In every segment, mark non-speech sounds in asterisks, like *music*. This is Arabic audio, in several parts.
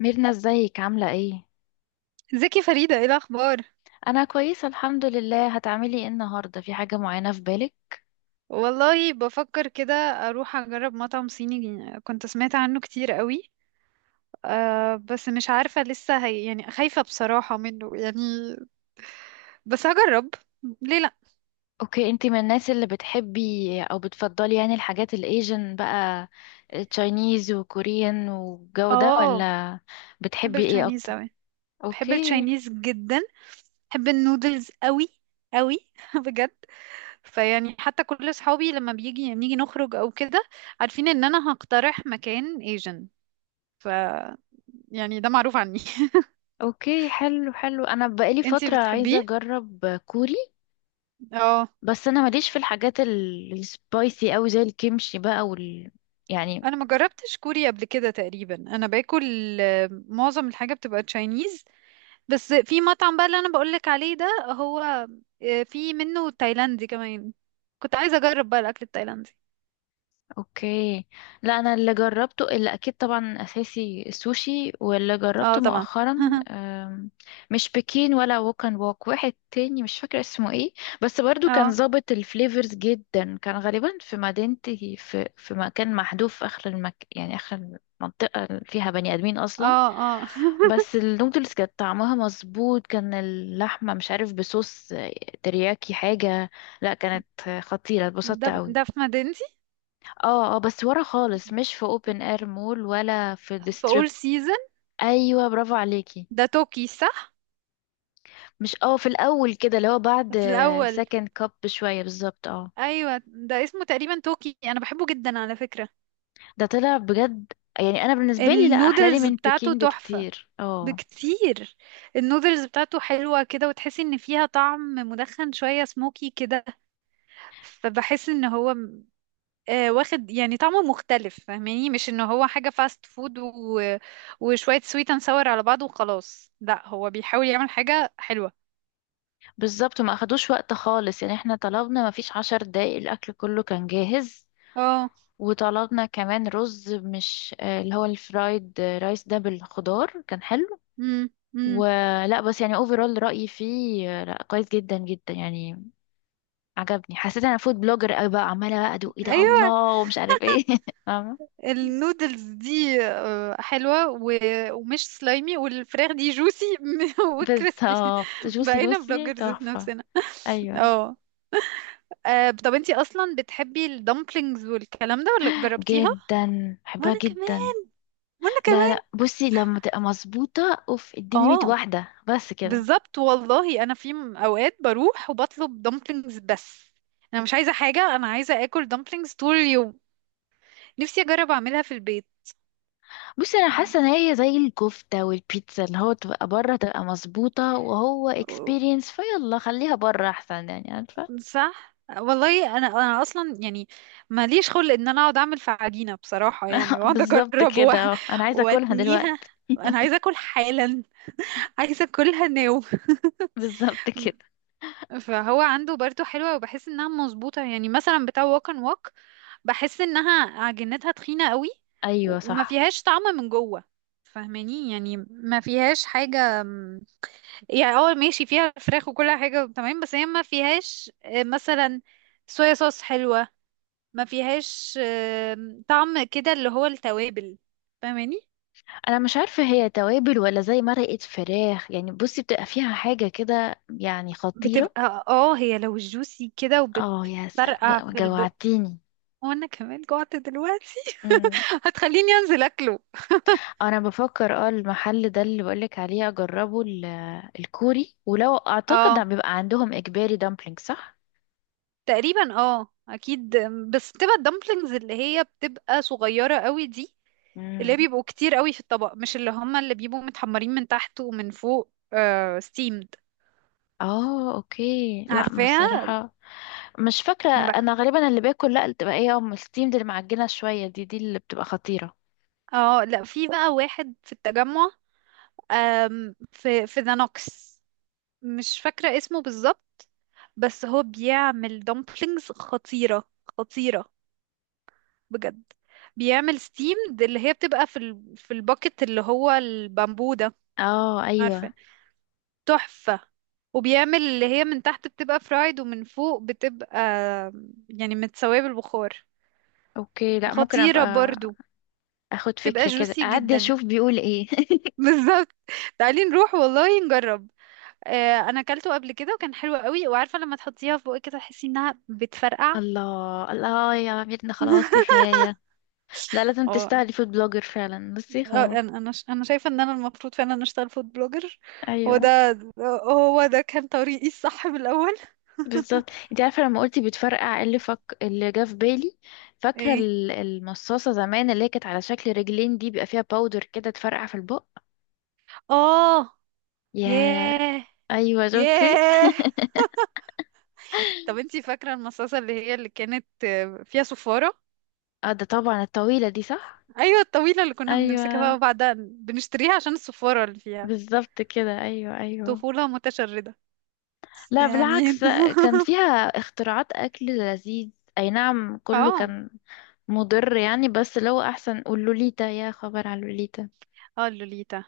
ميرنا، ازيك عاملة ايه؟ ازيك يا فريدة، ايه الأخبار؟ انا كويسة الحمد لله. هتعملي ايه النهاردة؟ في حاجة معينة في بالك؟ والله بفكر كده أروح أجرب مطعم صيني كنت سمعت عنه كتير قوي. بس مش عارفة لسه، هي يعني خايفة بصراحة منه يعني. بس هجرب. ليه لأ؟ اوكي، انتي من الناس اللي بتحبي او بتفضلي يعني الحاجات الايجن بقى، تشاينيز وكوريان والجو ده، اه، ولا بحب بتحبي ايه التشاينيز اكتر؟ قوي. بحب اوكي. التشاينيز جدا. بحب النودلز قوي قوي *laughs* بجد. فيعني حتى كل صحابي لما بيجي يعني نيجي نخرج أو كده، عارفين إن أنا هقترح مكان ايجن. ف يعني ده معروف عني. اوكي، حلو حلو، انا بقالي *laughs* انتي فترة عايزة بتحبيه؟ اجرب كوري. اه. بس انا ماليش في الحاجات السبايسي اوي زي الكيمشي بقى يعني. انا ما جربتش كوري قبل كده، تقريبا انا باكل معظم الحاجه بتبقى تشاينيز. بس في مطعم بقى اللي انا بقولك عليه ده هو، في منه تايلاندي كمان. كنت عايزه اجرب بقى الاكل التايلاندي. اوكي. لا، انا اللي جربته اللي اكيد طبعا اساسي السوشي، واللي اه جربته طبعا. مؤخرا *laughs* مش بكين ولا ووك اند ووك، واحد تاني مش فاكره اسمه ايه. بس برضو كان اه، ظابط الفليفرز جدا، كان غالبا في مدينتي في مكان محذوف في اخر يعني اخر منطقه فيها بني ادمين اصلا. اه، اه *laughs* بس النودلز كانت طعمها مظبوط، كان اللحمه مش عارف بصوص ترياكي حاجه. لا كانت خطيره، اتبسطت ده قوي. ده في مدينتي. اه، اه، بس ورا خالص، مش في اوبن اير مول ولا في في ديستريب. اول سيزون. ايوه، برافو عليكي. ده توكي صح؟ مش، اه، في الاول كده اللي هو بعد في الاول. سكند كاب بشويه بالظبط، اه. ايوه ده اسمه تقريبا توكي، انا بحبه جدا على فكره. ده طلع بجد. يعني انا بالنسبه لي، لا، احلى لي النودلز من بتاعته بكين تحفه. بكتير، اه. بكتير. النودلز بتاعته حلوة كده، وتحسي ان فيها طعم مدخن شوية، سموكي كده. فبحس ان هو واخد يعني طعمه مختلف، فاهماني؟ مش ان هو حاجة فاست فود وشوية سويت اند ساور على بعض وخلاص، لا هو بيحاول يعمل حاجة حلوة. بالظبط، ما اخدوش وقت خالص يعني، احنا طلبنا ما فيش 10 دقايق الاكل كله كان جاهز. اه. وطلبنا كمان رز، مش، اللي هو الفرايد رايس ده بالخضار، كان حلو. امم. امم. ولا بس يعني، اوفرول رأيي فيه لا، كويس جدا جدا يعني. عجبني، حسيت انا فود بلوجر قوي بقى، عماله بقى ادوق ايه ده ايوه. الله ومش عارف ايه. *laughs* فاهمه؟ النودلز دي حلوة ومش سلايمي، والفراخ دي جوسي *laughs* وكريسبي. بالظبط، جوسي بقينا لوسي بلوجرز في تحفه. نفسنا. ايوه، اه. آه، طب انتي اصلا بتحبي الدمبلينجز والكلام ده، ولا جربتيها؟ جدا بحبها وانا جدا. كمان. وانا لا كمان. لا، بصي، لما تبقى مظبوطه اوف اديني 100 اه. واحده بس كده. بالظبط والله، انا في اوقات بروح وبطلب دمبلينجز بس. انا مش عايزه حاجه، انا عايزه اكل دمبلينجز طول اليوم. نفسي اجرب اعملها في البيت. بصي، انا حاسه ان هي زي الكفته والبيتزا، اللي هو تبقى بره تبقى مظبوطه وهو و- اكسبيرينس فيلا، خليها بره احسن يعني، عارفه؟ صح والله، انا اصلا يعني ماليش خلق ان انا اقعد اعمل في عجينه بصراحه يعني، *laughs* واقعد بالظبط اجرب كده، انا عايزه اكلها واتنيها. دلوقتي. انا عايزه اكل حالا. عايزه اكلها ناو *laughs* بالظبط كده، فهو عنده برضو حلوة، وبحس انها مظبوطة، يعني مثلا بتاع ووك اند ووك بحس انها عجينتها تخينة قوي. ايوه وما صح. فيهاش طعم من جوه. فاهماني؟ يعني ما فيهاش حاجة يعني اه ماشي فيها فراخ وكل حاجة تمام، بس هي ما فيهاش مثلا صويا صوص حلوة. ما فيهاش طعم كده اللي هو التوابل. فاهماني؟ انا مش عارفه هي توابل ولا زي مرقه فراخ يعني، بصي بتبقى فيها حاجه كده يعني خطيره. بتبقى هي لو جوسي كده، اه، يا سلام وبتفرقع بقى، في البق. جوعتيني. وانا كمان جوعت دلوقتي. امم. هتخليني انزل اكله. انا بفكر، المحل ده اللي بقولك عليه اجربه الكوري، ولو اعتقد ده اه بيبقى عندهم اجباري دامبلينج، صح؟ تقريبا، اه اكيد. بس بتبقى الدمبلينجز اللي هي بتبقى صغيرة قوي دي، اللي هي مم. بيبقوا كتير قوي في الطبق، مش اللي هما اللي بيبقوا متحمرين من تحت ومن فوق، آه ستيمد. اه، اوكي، لا عارفاها. بصراحه، مش فاكره، انا بقى، انا غالبا اللي باكل، لا اللي بتبقى ايه، الستيم دي، المعجنه شويه، دي اللي بتبقى خطيره. اه لا في بقى واحد في التجمع، في ذا نوكس. مش فاكرة اسمه بالظبط، بس هو بيعمل دمبلينجز خطيرة. خطيرة بجد. بيعمل ستيمد اللي هي بتبقى في في الباكت اللي هو البامبو ده، اه، ايوه، عارفة؟ تحفة. وبيعمل اللي هي من تحت بتبقى فرايد ومن فوق بتبقى يعني متسوية بالبخار. اوكي، لا ممكن خطيرة ابقى برضو. اخد بتبقى فكرة كده، جوسي اعدي جدا اشوف بيقول ايه. *laughs* بالظبط. تعالي نروح والله نجرب. انا اكلته قبل كده وكان حلو قوي، وعارفة لما تحطيها في بقك كده تحسي انها *laughs* بتفرقع. الله، الله، يا ميرنا، خلاص *laughs* كفاية. لا، لازم اه. تستاهلي فود بلوجر فعلا، بصي اه، خلاص. انا شايفه ان انا المفروض فعلا اشتغل فود بلوجر. هو ايوه. ده. هو ده كان طريقي الصح من الاول. بالظبط، *laughs* انت عارفة لما قلتي بتفرقع إيه اللي فك اللي جه في بالي؟ فاكرة ايه، المصاصة زمان اللي هي كانت على شكل رجلين دي، بيبقى فيها باودر كده تفرقع في البق؟ اه. يا ياه. ايوه، شفتي؟ ياه. طب *laughs* انتي فاكره المصاصه اللي هي اللي كانت فيها صفاره؟ اه، ده طبعا الطويلة دي، صح. ايوه الطويله اللي كنا بنمسكها بقى ايوه، وبعدها بنشتريها عشان الصفاره اللي فيها. بالظبط كده، ايوه ايوه. طفوله متشرده بس لا يعني *laughs* بالعكس، كان فيها اختراعات اكل لذيذ. اي نعم، كله اه، كان مضر يعني، بس لو احسن قول لوليتا، يا خبر على لوليتا. اه، اللوليتا.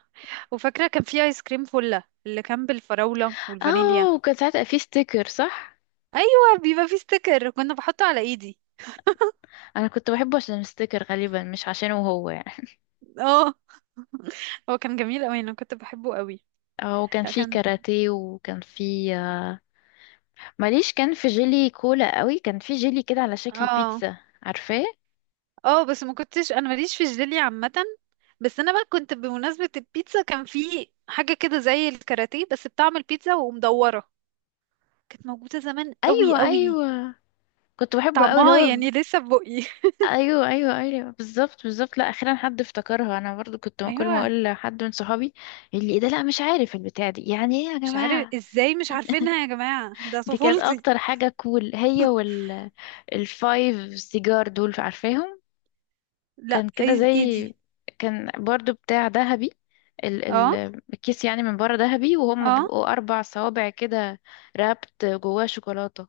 وفاكره كان في ايس كريم فله اللي كان بالفراوله والفانيليا. اه، وكان ساعتها في ستيكر، صح. ايوه بيبقى فيه ستيكر، كنا بحطه على ايدي. انا كنت بحبه عشان الستيكر غالبا، مش عشانه هو يعني. اه هو كان جميل قوي، انا كنت بحبه قوي. اه، وكان لا في كان. كاراتيه، وكان في ماليش. كان في جيلي كولا قوي، كان في جيلي كده على شكل اه، بيتزا، عارفاه؟ اه، بس ما كنتش، انا ماليش في الجيلي عامه. بس انا بقى كنت بمناسبه البيتزا، كان في حاجه كده زي الكاراتيه بس بطعم البيتزا ومدوره. كانت موجوده زمان قوي ايوه قوي. ايوه، كنت بحبه قوي اللي طعمها هو. يعني لسه في بقي. ايوه ايوه ايوه، بالظبط بالظبط، لا اخيرا حد افتكرها، انا برضو كنت *laughs* ما كل ما ايوه. اقول لحد من صحابي، اللي إيه ده، لا مش عارف البتاع دي يعني ايه يا مش عارف جماعه. ازاي مش عارفينها يا جماعه، ده دي كانت طفولتي. اكتر حاجه كول، هي وال الفايف سيجار دول، عارفاهم؟ لا كان كده زي، ايدي ايدي. كان برضو بتاع ذهبي، ال اه، ال الكيس يعني من بره ذهبي، وهم اه، بيبقوا 4 صوابع كده، رابط جواه شوكولاته.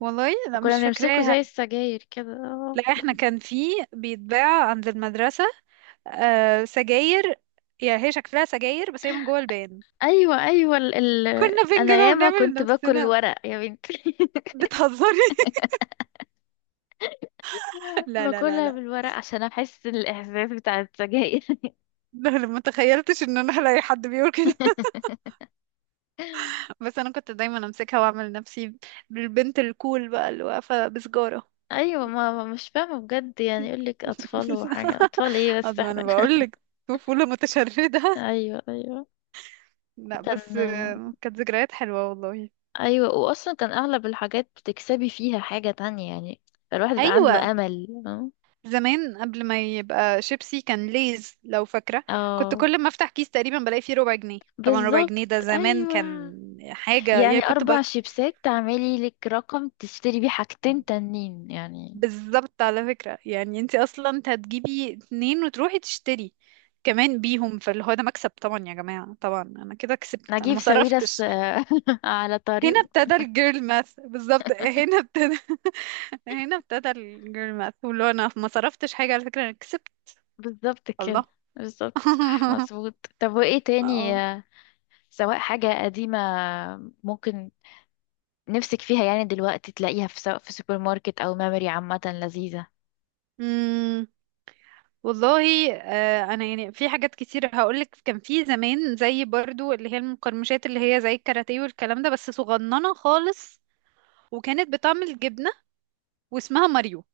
والله لا وكنا مش بنمسكه فاكراها. زي السجاير كده. لا احنا كان في، بيتباع عند المدرسة، آه سجاير. يعني هي شكلها سجاير بس هي من جوه البان. ايوه ايوه، كنا انا بنجيبها ياما ونعمل كنت باكل نفسنا. الورق يا بنتي. *laughs* بتهزري؟ *laughs* لا، لا، لا، باكلها لا *laughs* بالورق عشان احس الاحساس بتاع السجاير. لا، لا، ما تخيلتش ان انا هلاقي حد بيقول كده. *laughs* *laughs* بس انا كنت دايما امسكها واعمل نفسي بالبنت الكول بقى اللي واقفة بسجارة. ايوه، مش فاهمه بجد يعني، يقول لك اطفال *laughs* وحاجه، اطفال ايه بس أما احنا. انا بقول *laughs* لك، طفولة متشردة *laughs* ايوه ايوه، لا كان. بس كانت ذكريات حلوة والله. ايوه، واصلا كان اغلب الحاجات بتكسبي فيها حاجه تانية يعني، فالواحد بقى ايوه عنده امل، فاهمة؟ زمان قبل ما يبقى شيبسي كان ليز، لو فاكرة. كنت اه، كل ما افتح كيس تقريبا بلاقي فيه ربع جنيه، طبعا ربع بالظبط، جنيه ده زمان ايوه، كان حاجة يعني يعني، كنت أربع شيبسات تعملي لك رقم تشتري بيه حاجتين تانيين يعني. بالظبط على فكرة، يعني انت اصلا انت هتجيبي اتنين وتروحي تشتري كمان بيهم، فاللي هو ده مكسب طبعا يا جماعة، طبعا انا كده كسبت، انا نجيب ما ساويرس، صرفتش. *laughs* على هنا طريقه. ابتدى الجيرل ماث، بالظبط هنا ابتدى. *laughs* هنا ابتدى الجيرل ماث، واللي هو انا ما صرفتش حاجة على فكرة، انا كسبت. بالظبط كده. الله. بالظبط، صح *laughs* مظبوط. طب وإيه تاني اه سواء حاجة قديمة ممكن نفسك فيها يعني دلوقتي تلاقيها، في سواء في سوبر ماركت أو ميموري عامة لذيذة؟ والله، انا يعني في حاجات كتير هقولك. كان في زمان زي برضو اللي هي المقرمشات اللي هي زي الكاراتيه والكلام ده بس صغننه خالص، وكانت بتعمل جبنه واسمها ماريو،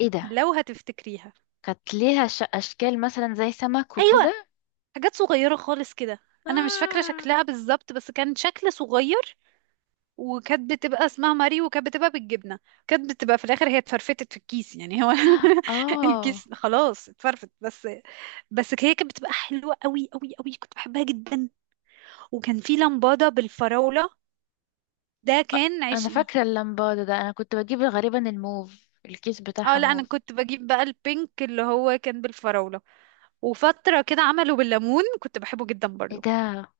إيه ده؟ لو هتفتكريها. كانت ليها أشكال مثلا زي سمك ايوه وكده؟ حاجات صغيره خالص كده. انا مش فاكره آه. شكلها بالظبط بس كان شكل صغير، وكانت بتبقى اسمها ماريو وكانت بتبقى بالجبنه. كانت بتبقى في الاخر هي اتفرفتت في الكيس، يعني هو *laughs* آه. الكيس خلاص اتفرفت بس. بس هي كانت بتبقى حلوه قوي قوي قوي، كنت بحبها جدا. وكان في لمبادة بالفراولة، ده كان انا عشقي. فاكره اللمبادة ده، انا كنت بجيب غالبا الموف، الكيس اه بتاعها لا انا موف. كنت بجيب بقى البينك اللي هو كان بالفراولة. وفترة كده عملوا بالليمون، كنت بحبه جدا ايه برضو. ده؟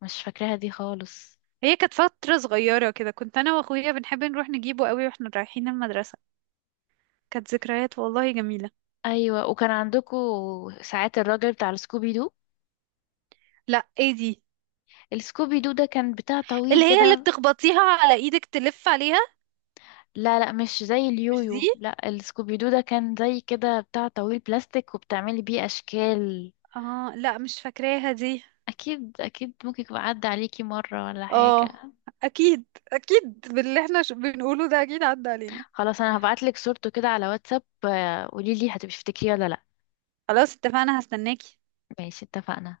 مش فاكراها دي خالص. هي كانت فترة صغيرة كده، كنت انا واخويا بنحب نروح نجيبه قوي واحنا رايحين المدرسة. كانت ذكريات والله جميلة. ايوه، وكان عندكو ساعات الراجل بتاع السكوبي دو؟ لا ايه دي؟ السكوبي دو ده كان بتاع طويل اللي هي اللي كده. بتخبطيها على ايدك تلف عليها؟ لا لا، مش زي مش دي، اليويو، لا، السكوبي دو ده كان زي كده بتاع طويل بلاستيك، وبتعملي بيه اشكال. اه لا مش فاكراها دي. اكيد اكيد، ممكن يبقى عدى عليكي مره ولا اه حاجه. اكيد. اكيد باللي احنا بنقوله ده اكيد عدى علينا. خلاص، انا هبعتلك صورته كده على واتساب، قوليلي هتبقي تفتكريه ولا لا. خلاص اتفقنا هستناكي. ماشي، اتفقنا.